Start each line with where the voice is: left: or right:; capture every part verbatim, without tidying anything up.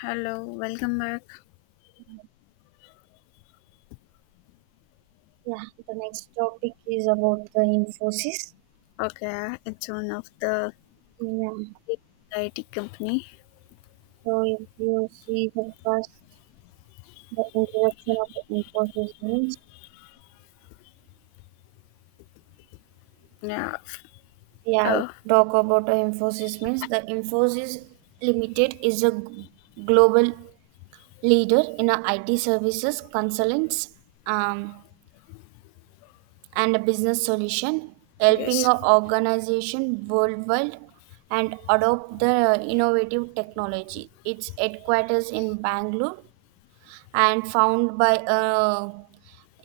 left: Hello, welcome back.
right: Yeah, the next topic is about the Infosys.
left: Okay, it's one of the
right: Yeah,
left: big I T company.
right: so if you see the first, the introduction of the Infosys means,
left: Yeah. f-
right: yeah,
left: Oh,
right: talk about the Infosys means the Infosys Limited is a g- global leader in a I T services, consultants, um, and a business solution, helping
left: yes,
right: a organization worldwide and adopt the innovative technology. Its headquarters in Bangalore and found by uh,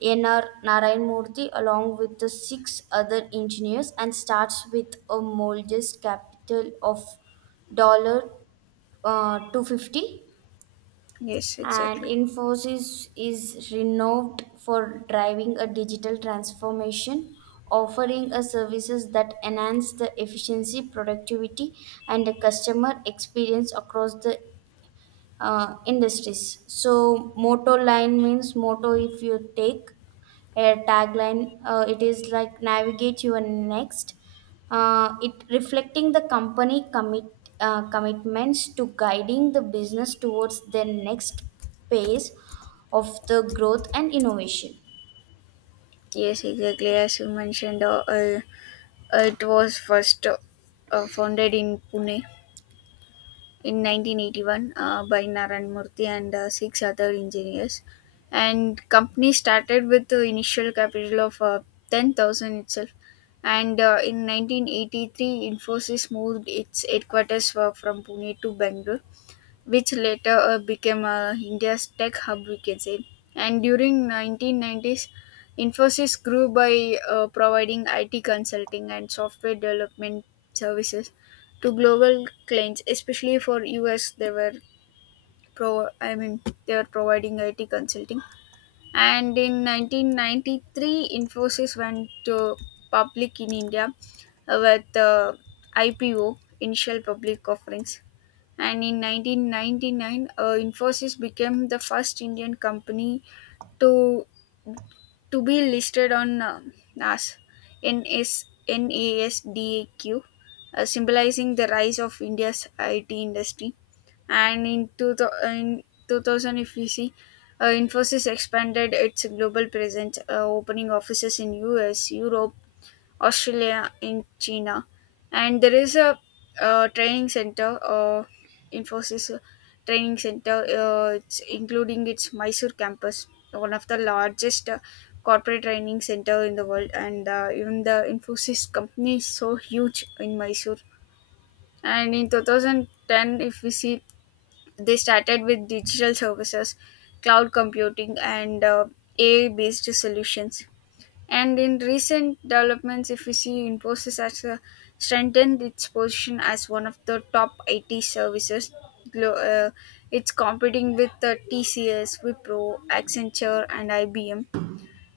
right: N R Narayan Murthy along with the six other engineers and starts with a modest capital of dollar uh, two hundred fifty.
left: yes,
right: And
left: exactly.
right: Infosys is renowned for driving a digital transformation, offering a services that enhance the efficiency, productivity, and the customer experience across the uh, industries. So motto line means motto if you take a tagline, uh, it is like navigate your next. Uh, it reflecting the company commit uh, commitments to guiding the business towards their next phase of the growth and innovation.
left: Yes, exactly. As you mentioned, uh, uh, it was first uh, uh, founded in Pune in nineteen eighty-one uh, by Naran Murthy and uh, six other engineers. And company started with the initial capital of uh, ten thousand itself. And uh, in nineteen eighty-three, Infosys moved its headquarters uh, from Pune to Bangalore, which later uh, became uh, India's tech hub, we can say. And during nineteen nineties, Infosys grew by uh, providing I T consulting and software development services to global clients, especially for U S. They were pro, I mean, they were providing I T consulting. And in nineteen ninety-three, Infosys went to public in India uh, with uh, I P O, initial public offerings, and in nineteen ninety-nine, uh, Infosys became the first Indian company to to be listed on uh, N A S, N S N A S D A Q, uh, symbolizing the rise of India's I T industry. And in, two, thou- in two thousand, if we see, uh, Infosys expanded its global presence, uh, opening offices in U S, Europe, Australia, in China, and there is a uh, training center, uh, Infosys training center. Uh, it's including its Mysore campus, one of the largest uh, corporate training center in the world, and uh, even the Infosys company is so huge in Mysore. And in two thousand ten, if we see, they started with digital services, cloud computing, and uh, A I based solutions. And in recent developments, if we see, Infosys has uh, strengthened its position as one of the top I T services. Glo- uh, it's competing with the T C S, Wipro, Accenture, and I B M.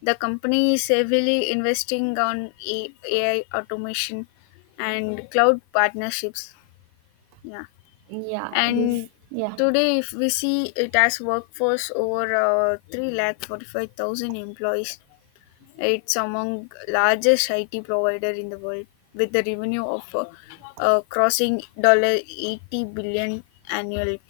left: The company is heavily investing on A- AI automation and cloud partnerships. Yeah,
right: Yeah,
left: and
right: if, yeah.
left: today, if we see, it has workforce over uh, three lakh forty-five thousand employees. It's among largest I T provider in the world with the revenue of uh, uh, crossing eighty billion dollars annually.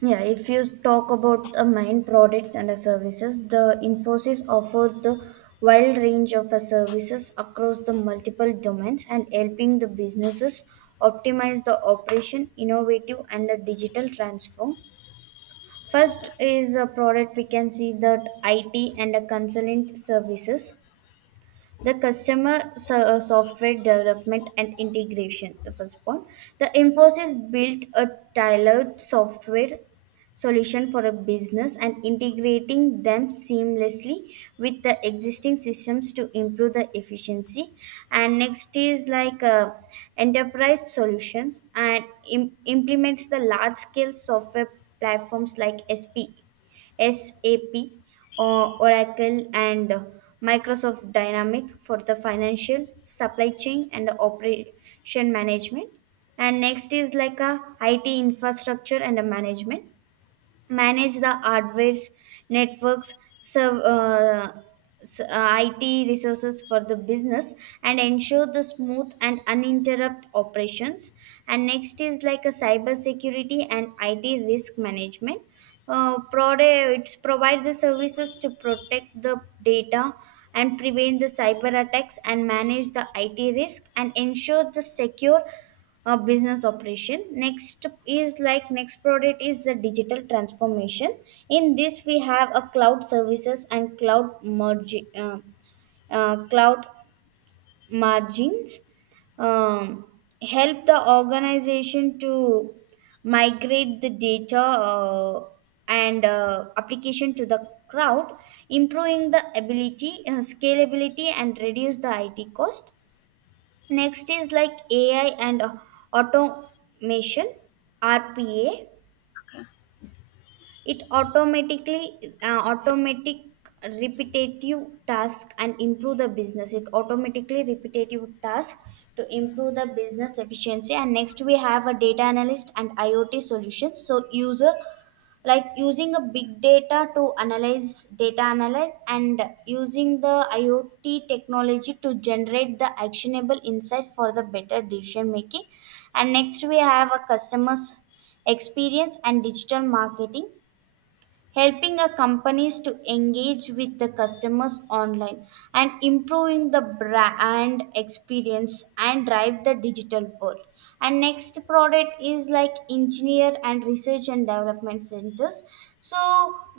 right: Yeah, if you talk about the main products and the services, the Infosys offers the wide range of uh, services across the multiple domains and helping the businesses optimize the operation, innovative and the digital transform.
left: Okay.
right: First is a product we can see that I T and the consultant services the customer so- uh, software development and integration. The first point, the infosys built a tailored software solution for a business and integrating them seamlessly with the existing systems to improve the efficiency. And next is like uh, enterprise solutions and im- implements the large scale software platforms like sp S A P, O- Oracle, and Microsoft Dynamic for the financial, supply chain, and operation management. And next is like a I T infrastructure and a management, manage the hardware's, networks, serve uh, s- uh, I T resources for the business and ensure the smooth and uninterrupted operations. And next is like a cyber security and I T risk management. Uh, prod- it provides the services to protect the data and prevent the cyber attacks and manage the I T risk and ensure the secure uh, business operation. Next is like, next product is the digital transformation. In this we have a cloud services and cloud merge uh, uh, cloud margins um, help the organization to migrate the data uh, and uh, application to the crowd, improving the ability, uh, scalability and reduce the it cost. Next is like A I and uh, automation, R P A. It automatically uh, automatic repetitive task and improve the business. It automatically repetitive task to improve the business efficiency. And next we have a data analyst and I o T solutions. So user like using a big data to analyze, data analyze, and using the I o T technology to generate the actionable insight for the better decision making. And next we have a customers experience and digital marketing, helping a companies to engage with the customers online and improving the brand experience and drive the digital world. And next product is like engineer and research and development centers. So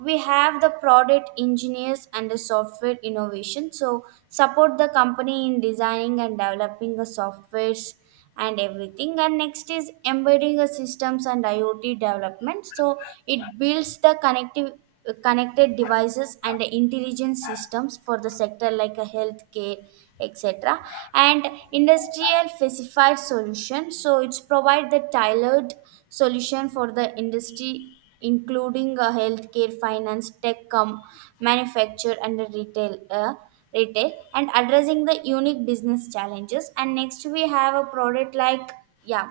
right: we have the product engineers and the software innovation, so support the company in designing and developing the softwares and everything. And next is embedding a systems and I o T development, so it builds the connective connected devices and intelligent systems for the sector like a healthcare, etc., and industrial specified solution, so it's provide the tailored solution for the industry, including a healthcare, finance tech com, manufacture, and the retail uh, retail, and addressing the unique business challenges. And next we have a product like, yeah,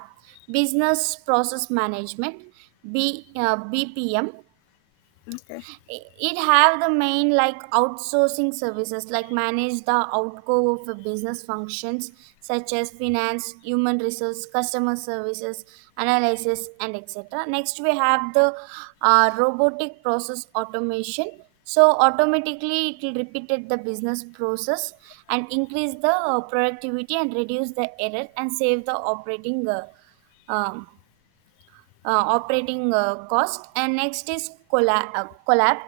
right: business process management, b uh, B P M.
left: Okay.
right: It have the main like outsourcing services like manage the outgo of a business functions such as finance, human resource, customer services, analysis, and etc. Next we have the uh, robotic process automation, so automatically it will repeated the business process and increase the uh, productivity and reduce the error and save the operating uh, um, uh, operating uh, cost. And next is collab, uh, collab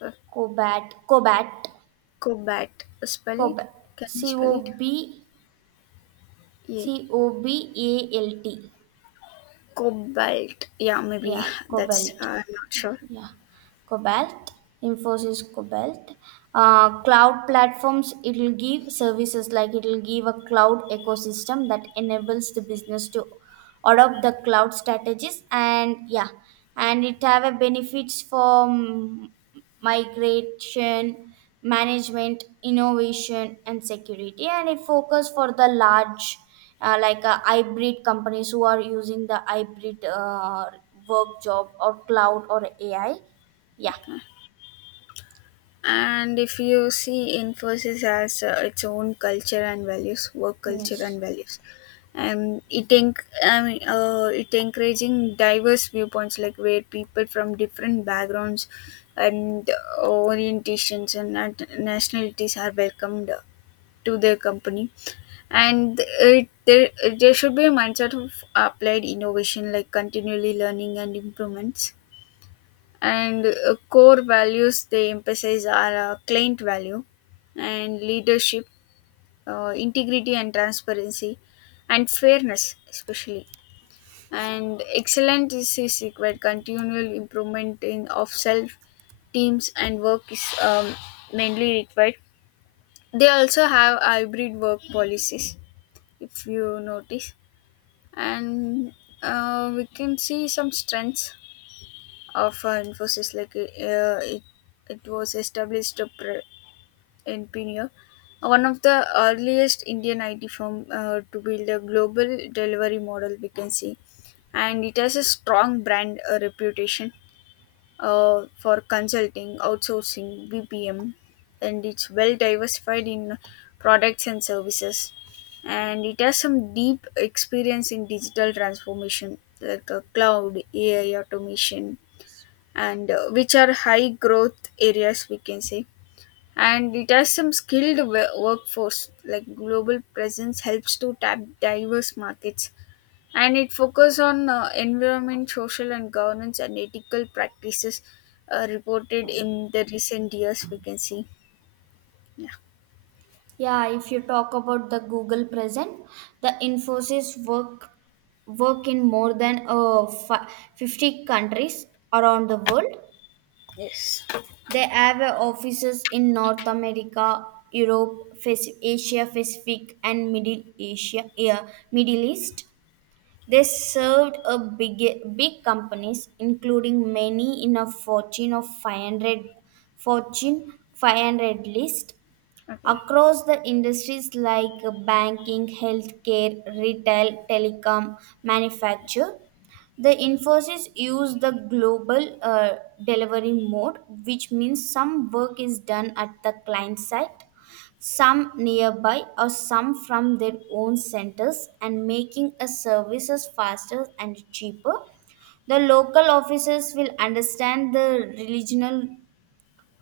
left: Okay.
right: Cobalt. Cobalt,
left: Cobalt. Spell it?
right: Cobalt,
left: Can you
right: C
left: spell
right: O
left: it?
right: B C
left: Yeah.
right: O B A L T.
left: Cobalt. Yeah, maybe
right: Yeah,
left: that's
right: Cobalt.
left: uh, I'm not sure.
right: Yeah. Cobalt, Infosys Cobalt. Uh, cloud platforms, it will give services like it will give a cloud ecosystem that enables the business to adopt the cloud strategies. And yeah, and it have a benefits for mm, migration, management, innovation and security, and it focus for the large uh, like uh, hybrid companies who are using the hybrid uh, work job or cloud or A I, yeah.
left: And if you see Infosys as uh, its own culture and values, work culture
right: Yes.
left: and values, and it enc- I mean, uh, it encouraging diverse viewpoints, like where people from different backgrounds and uh, orientations and nat- nationalities are welcomed to their company, and it, there there should be a mindset of applied innovation, like continually learning and improvements. And uh, core values they emphasize are uh, client value and leadership, uh, integrity and transparency, and fairness especially. And excellence is, is required, continual improvement in of self, teams, and work is um, mainly required. They also have hybrid work policies, if you notice. And uh, we can see some strengths of uh, Infosys. Like uh, it, it was established uh, pre- in Pune, one of the earliest Indian I T firm uh, to build a global delivery model, we can see. And it has a strong brand uh, reputation uh, for consulting, outsourcing, B P M, and it's well diversified in products and services. And it has some deep experience in digital transformation, like uh, cloud, A I, automation, and uh, which are high growth areas, we can say. And it has some skilled wo- workforce. Like, global presence helps to tap diverse markets, and it focus on uh, environment, social, and governance and ethical practices uh, reported in the recent years, we can see. Yeah.
right: Yeah, if you talk about the Google Present, the Infosys work work in more than uh, fi- fifty countries around the world.
left: Yes.
right: They have uh, offices in North America, Europe, Pac- Asia Pacific, and Middle Asia, yeah, Middle East. They served a big big companies, including many in a Fortune of five hundred Fortune five hundred list
left: Okay.
right: across the industries like banking, healthcare, retail, telecom, manufacture. The Infosys use the global uh, delivery mode, which means some work is done at the client site, some nearby, or some from their own centers, and making a services faster and cheaper. The local officers will understand the regional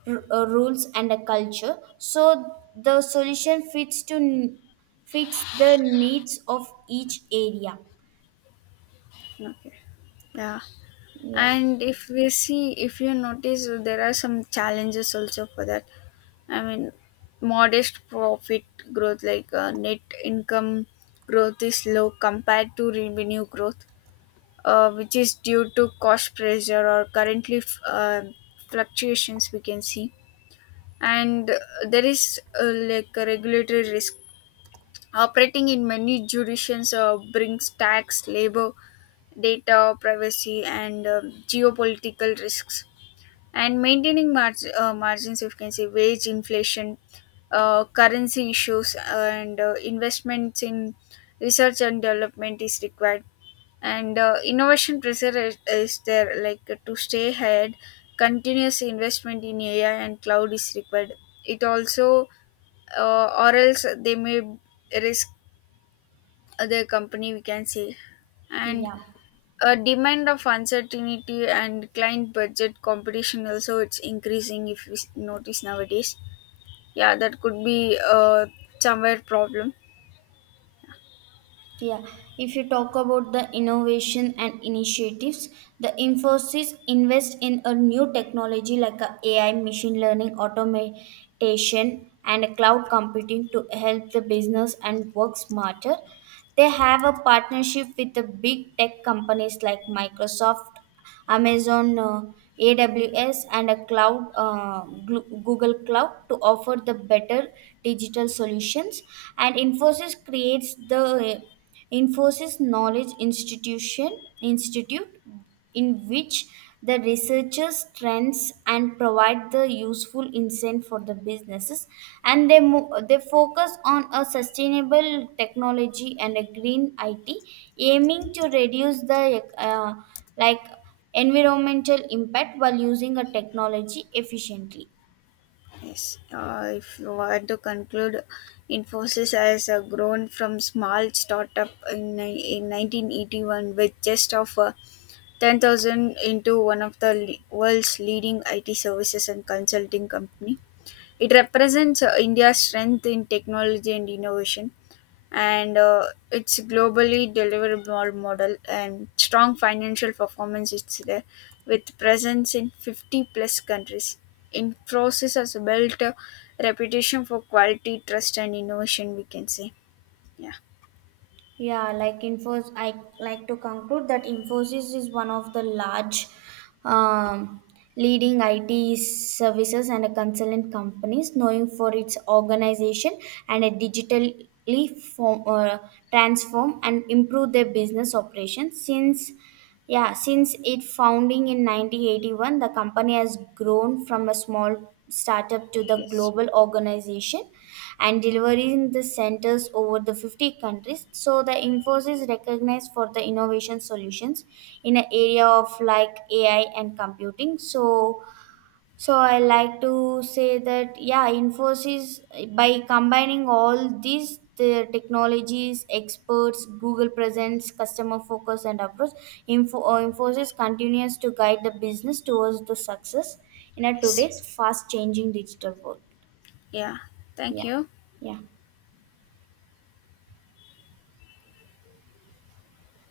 right: r- uh, rules and a culture, so the solution fits to n- fits the needs of each area.
left: Okay. Yeah.
right: Yeah.
left: And if we see, if you notice, there are some challenges also for that. I mean, modest profit growth, like uh, net income growth, is low compared to revenue growth, uh, which is due to cost pressure or currently f- uh, fluctuations, we can see. And uh, there is uh, like a regulatory risk. Operating in many jurisdictions uh, brings tax, labor, data privacy, and um geopolitical risks, and maintaining marg- uh, margins, if you can say, wage inflation, uh, currency issues, and uh, investments in research and development is required. And uh, innovation pressure is, is there, like, uh, to stay ahead continuous investment in A I and cloud is required. It also, uh, or else they may risk their company, we can say. And
right: Yeah,
left: a demand of uncertainty and client budget competition also, it's increasing if we s- notice nowadays. Yeah, that could be uh, somewhere problem.
right: yeah if you talk about the innovation and initiatives, the infosys invest in a new technology like a ai, machine learning, automation, and a cloud computing to help the business and work smarter. They have a partnership with the big tech companies like microsoft, Amazon, uh, A W S, and a cloud uh, Glu- Google Cloud to offer the better digital solutions. And Infosys creates the uh, Infosys Knowledge Institution Institute, in which the researchers trends and provide the useful insight for the businesses. And they mo- they focus on a sustainable technology and a green I T, aiming to reduce the uh, like environmental impact while using a technology efficiently.
left: Yes. Uh, if you want to conclude, Infosys has uh, grown from small startup in, ni- in nineteen eighty-one, with just of uh, ten thousand, into one of the le- world's leading I T services and consulting company. It represents uh, India's strength in technology and innovation, and uh, its globally deliverable model and strong financial performance, it's there, with presence in fifty plus countries. Infosys has built a reputation for quality, trust, and innovation, we can say. Yeah.
right: Yeah, like Infos, I like to conclude that Infosys is one of the large um, leading I T services and a consultant companies, knowing for its organization and a digitally form, uh, transform and improve their business operations since. Yeah, since its founding in nineteen eighty-one, the company has grown from a small startup to the
left: Yes.
right: global organization and delivering the centers over the fifty countries. So the Infosys is recognized for the innovation solutions in an area of like A I and computing. So so I like to say that, yeah, Infosys, by combining all these the technologies, experts, Google presence, customer focus, and approach, Info, uh, Infosys continues to guide the business towards the success in a
left: Yes.
right: today's fast-changing digital world.
left: Yeah. Thank
right: Yeah,
left: you.
right: yeah.